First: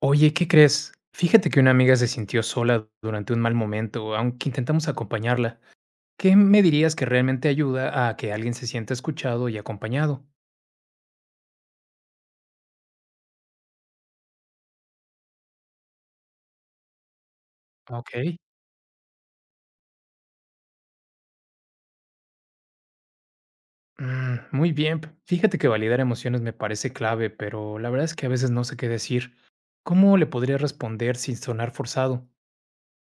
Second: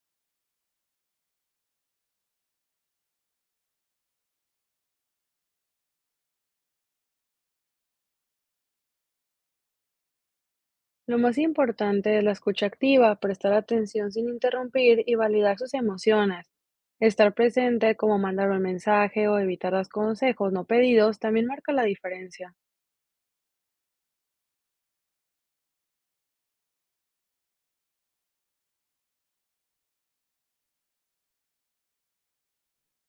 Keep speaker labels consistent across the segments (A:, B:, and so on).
A: Oye, ¿qué crees? Fíjate que una amiga se sintió sola durante un mal momento, aunque intentamos acompañarla. ¿Qué me dirías que realmente ayuda a que alguien se sienta escuchado y acompañado?
B: Lo más importante es la escucha activa, prestar atención sin interrumpir y validar sus emociones. Estar presente, como
A: Ok.
B: mandar un mensaje o evitar los consejos no pedidos, también marca la diferencia.
A: Mm, muy bien. Fíjate que validar emociones me parece clave, pero la verdad es que a veces no sé qué decir. ¿Cómo le podría responder sin sonar forzado?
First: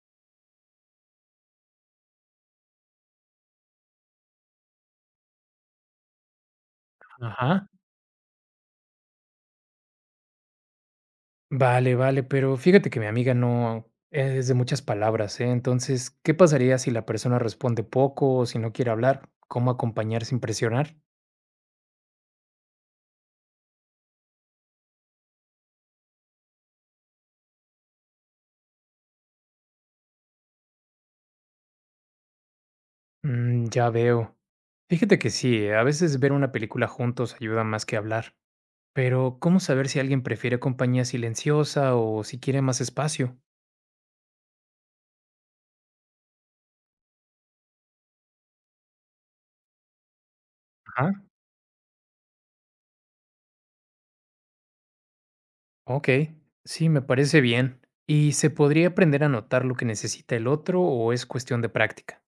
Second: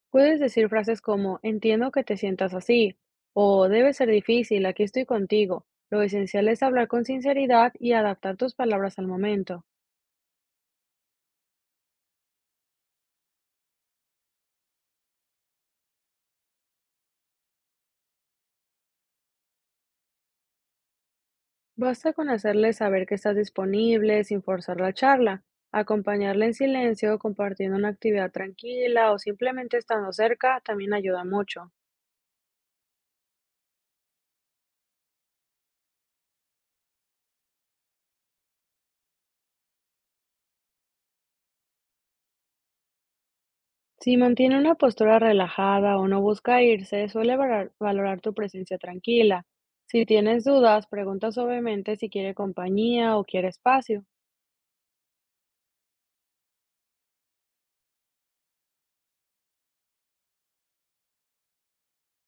B: Puedes decir frases como entiendo que te sientas así o debe ser difícil, aquí estoy contigo. Lo esencial es hablar con
A: Ajá.
B: sinceridad y adaptar tus palabras al momento.
A: Vale, vale, pero fíjate que mi amiga no es de muchas palabras, ¿eh? Entonces, ¿qué pasaría si la persona responde poco o si no quiere hablar? ¿Cómo acompañar sin presionar?
B: Basta con hacerle saber que estás disponible sin forzar la charla, acompañarla en silencio, compartiendo una actividad tranquila o simplemente estando cerca también ayuda mucho.
A: Mm, ya veo. Fíjate que sí, a veces ver una película juntos ayuda más que hablar. Pero, ¿cómo saber si alguien prefiere compañía silenciosa o si quiere más espacio?
B: Si mantiene una postura relajada o no busca irse, suele valorar tu presencia tranquila. Si tienes dudas,
A: Ajá.
B: pregunta suavemente si quiere compañía o quiere espacio.
A: Ok, sí, me parece bien. ¿Y se podría aprender a notar lo que necesita el otro o es cuestión de práctica?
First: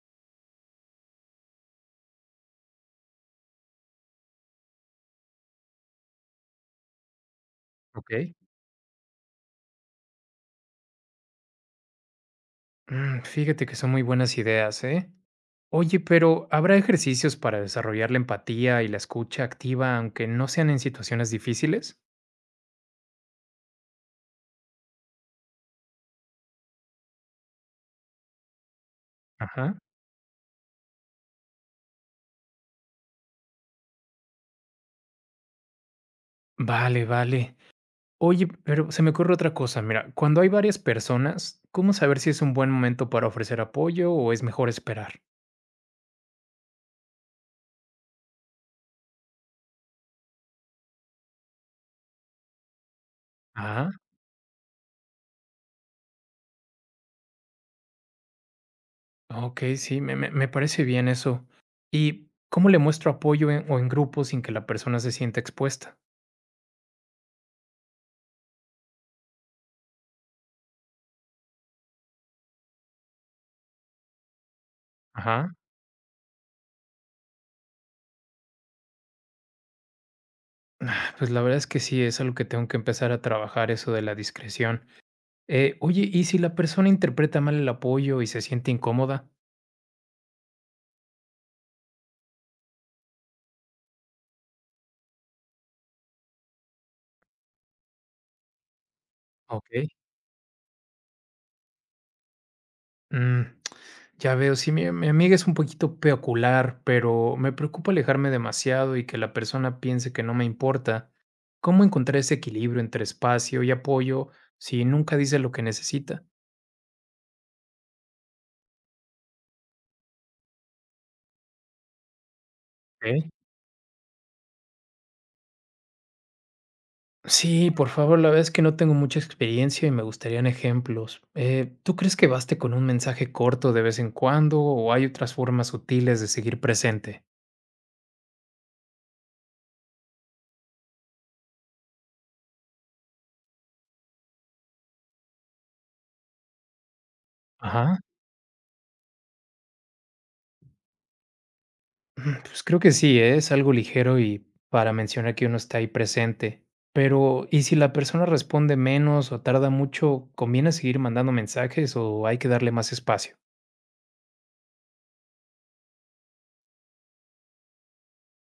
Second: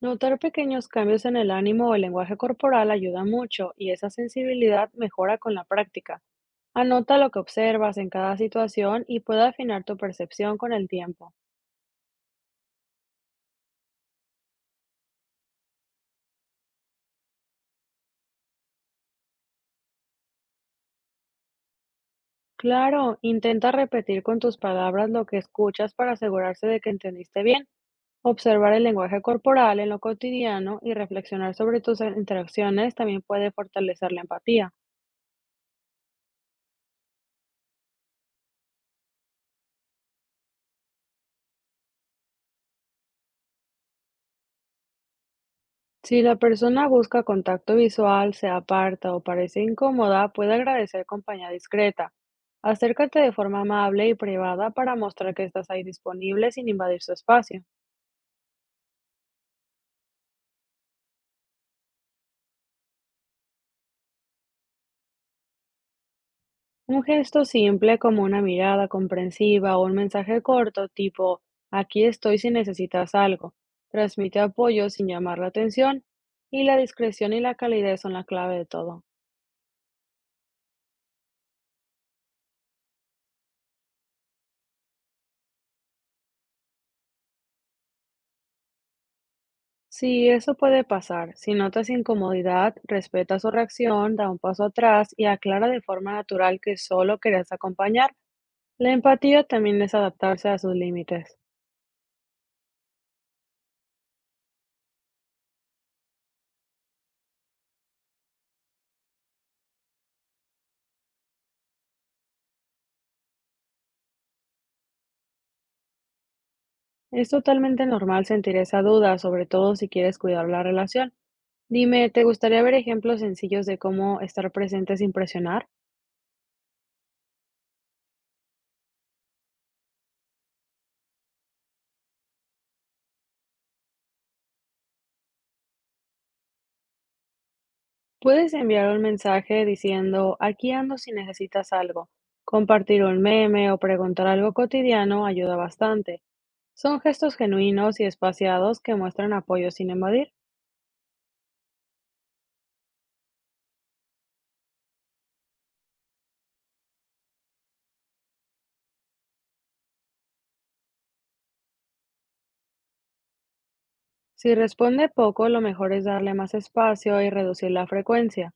B: Notar pequeños cambios en el ánimo o el lenguaje corporal ayuda mucho y esa sensibilidad mejora con la práctica. Anota lo que observas en
A: Ok.
B: cada situación y puede afinar tu percepción con el tiempo.
A: Mm, fíjate que son muy buenas ideas, ¿eh? Oye, pero ¿habrá ejercicios para desarrollar la empatía y la escucha activa aunque no sean en situaciones difíciles?
B: Claro, intenta repetir con tus palabras lo que escuchas para asegurarse de que entendiste bien. Observar el lenguaje
A: Ajá.
B: corporal en lo cotidiano y reflexionar sobre tus interacciones también puede fortalecer la empatía.
A: Vale, vale. Oye, pero se me ocurre otra cosa. Mira, cuando hay varias personas, ¿cómo saber si es un buen momento para ofrecer apoyo o es mejor esperar?
B: Si la persona busca contacto visual, se aparta o parece incómoda, puede agradecer compañía discreta. Acércate de forma
A: Ah,
B: amable y privada para mostrar que estás ahí disponible sin invadir su espacio.
A: ok, sí, me parece bien eso. ¿Y cómo le muestro apoyo en- o en grupo sin que la persona se sienta expuesta?
B: Un gesto simple como una mirada comprensiva o un mensaje corto tipo, aquí estoy si necesitas algo, transmite apoyo sin llamar la
A: Ajá.
B: atención y la discreción y la calidez son la clave de todo.
A: Pues la verdad es que sí, es algo que tengo que empezar a trabajar, eso de la discreción. Oye, ¿y si la persona interpreta mal el apoyo y se siente incómoda?
B: Sí, eso puede pasar. Si notas incomodidad, respeta su reacción, da un paso atrás y aclara de forma natural que solo querías acompañar. La empatía
A: Ok.
B: también es adaptarse a sus límites.
A: Mm, ya veo, sí, mi amiga es un poquito peculiar, pero me preocupa alejarme demasiado y que la persona piense que no me importa. ¿Cómo encontrar ese equilibrio entre espacio y apoyo si nunca dice lo que necesita?
B: Es totalmente normal sentir esa duda, sobre todo si quieres cuidar la relación. Dime, ¿te gustaría ver ejemplos
A: Ok.
B: sencillos de cómo estar presente sin presionar?
A: Sí, por favor, la verdad es que no tengo mucha experiencia y me gustarían ejemplos. ¿Tú crees que baste con un mensaje corto de vez en cuando o hay otras formas sutiles de seguir presente?
B: Puedes enviar un mensaje diciendo, aquí ando si necesitas algo. Compartir un meme o preguntar algo cotidiano ayuda bastante. Son gestos
A: Ajá.
B: genuinos y espaciados que muestran apoyo sin invadir.
A: Mm, pues creo que sí, ¿eh? Es algo ligero y para mencionar que uno está ahí presente. Pero, ¿y si la persona responde menos o tarda mucho, conviene seguir mandando mensajes o hay que darle más espacio?
B: Si responde poco, lo mejor es darle más espacio y reducir la frecuencia.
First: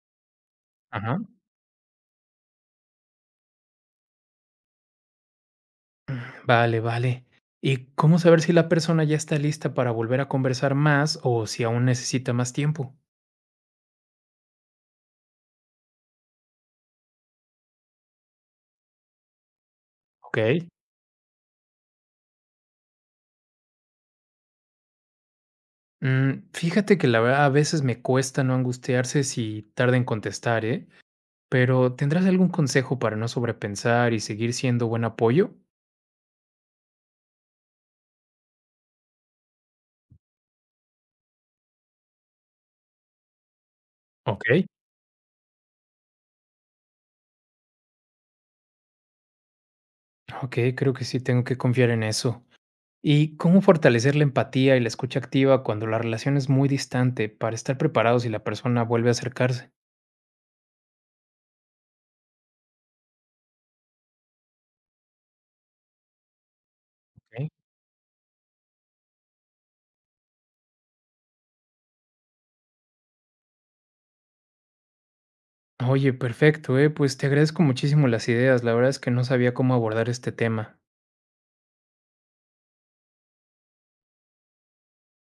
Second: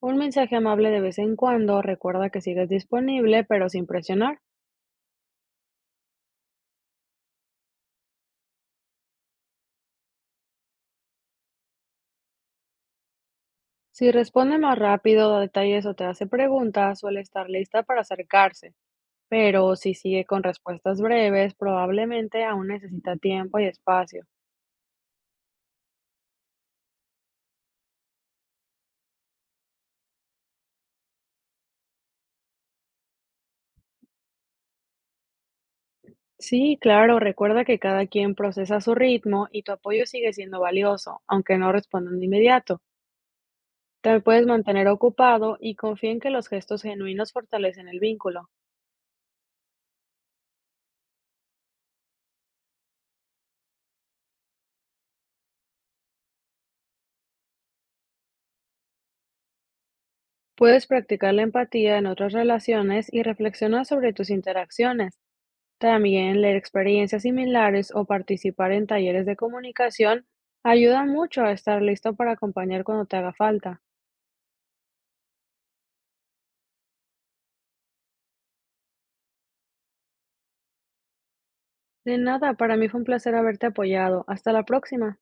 B: Un mensaje amable de vez
A: Ajá.
B: en cuando recuerda que sigues disponible, pero sin presionar.
A: Vale, vale. ¿Y cómo saber si la persona ya está lista para volver a conversar más o si aún necesita más tiempo?
B: Si responde más rápido, da detalles o te hace preguntas, suele estar lista para acercarse, pero si sigue
A: Ok.
B: con respuestas breves, probablemente aún necesita tiempo y espacio.
A: Mm, fíjate que la verdad a veces me cuesta no angustiarse si tarda en contestar, ¿eh? Pero ¿tendrás algún consejo para no sobrepensar y seguir siendo buen apoyo?
B: Sí, claro, recuerda que cada quien procesa a su ritmo y tu apoyo sigue siendo valioso, aunque no respondan de inmediato. Te puedes
A: Ok.
B: mantener ocupado y confía en que los gestos genuinos fortalecen el vínculo.
A: Ok, creo que sí tengo que confiar en eso. ¿Y cómo fortalecer la empatía y la escucha activa cuando la relación es muy distante para estar preparados si la persona vuelve a acercarse?
B: Puedes practicar la empatía en otras relaciones y reflexionar sobre tus interacciones. También leer experiencias
A: Ok.
B: similares o participar en talleres de comunicación ayuda mucho a estar listo para acompañar cuando te haga falta.
A: Oye, perfecto, pues te agradezco muchísimo las ideas. La verdad es que no sabía cómo abordar este tema.
B: De nada, para mí fue un placer haberte apoyado. Hasta la próxima.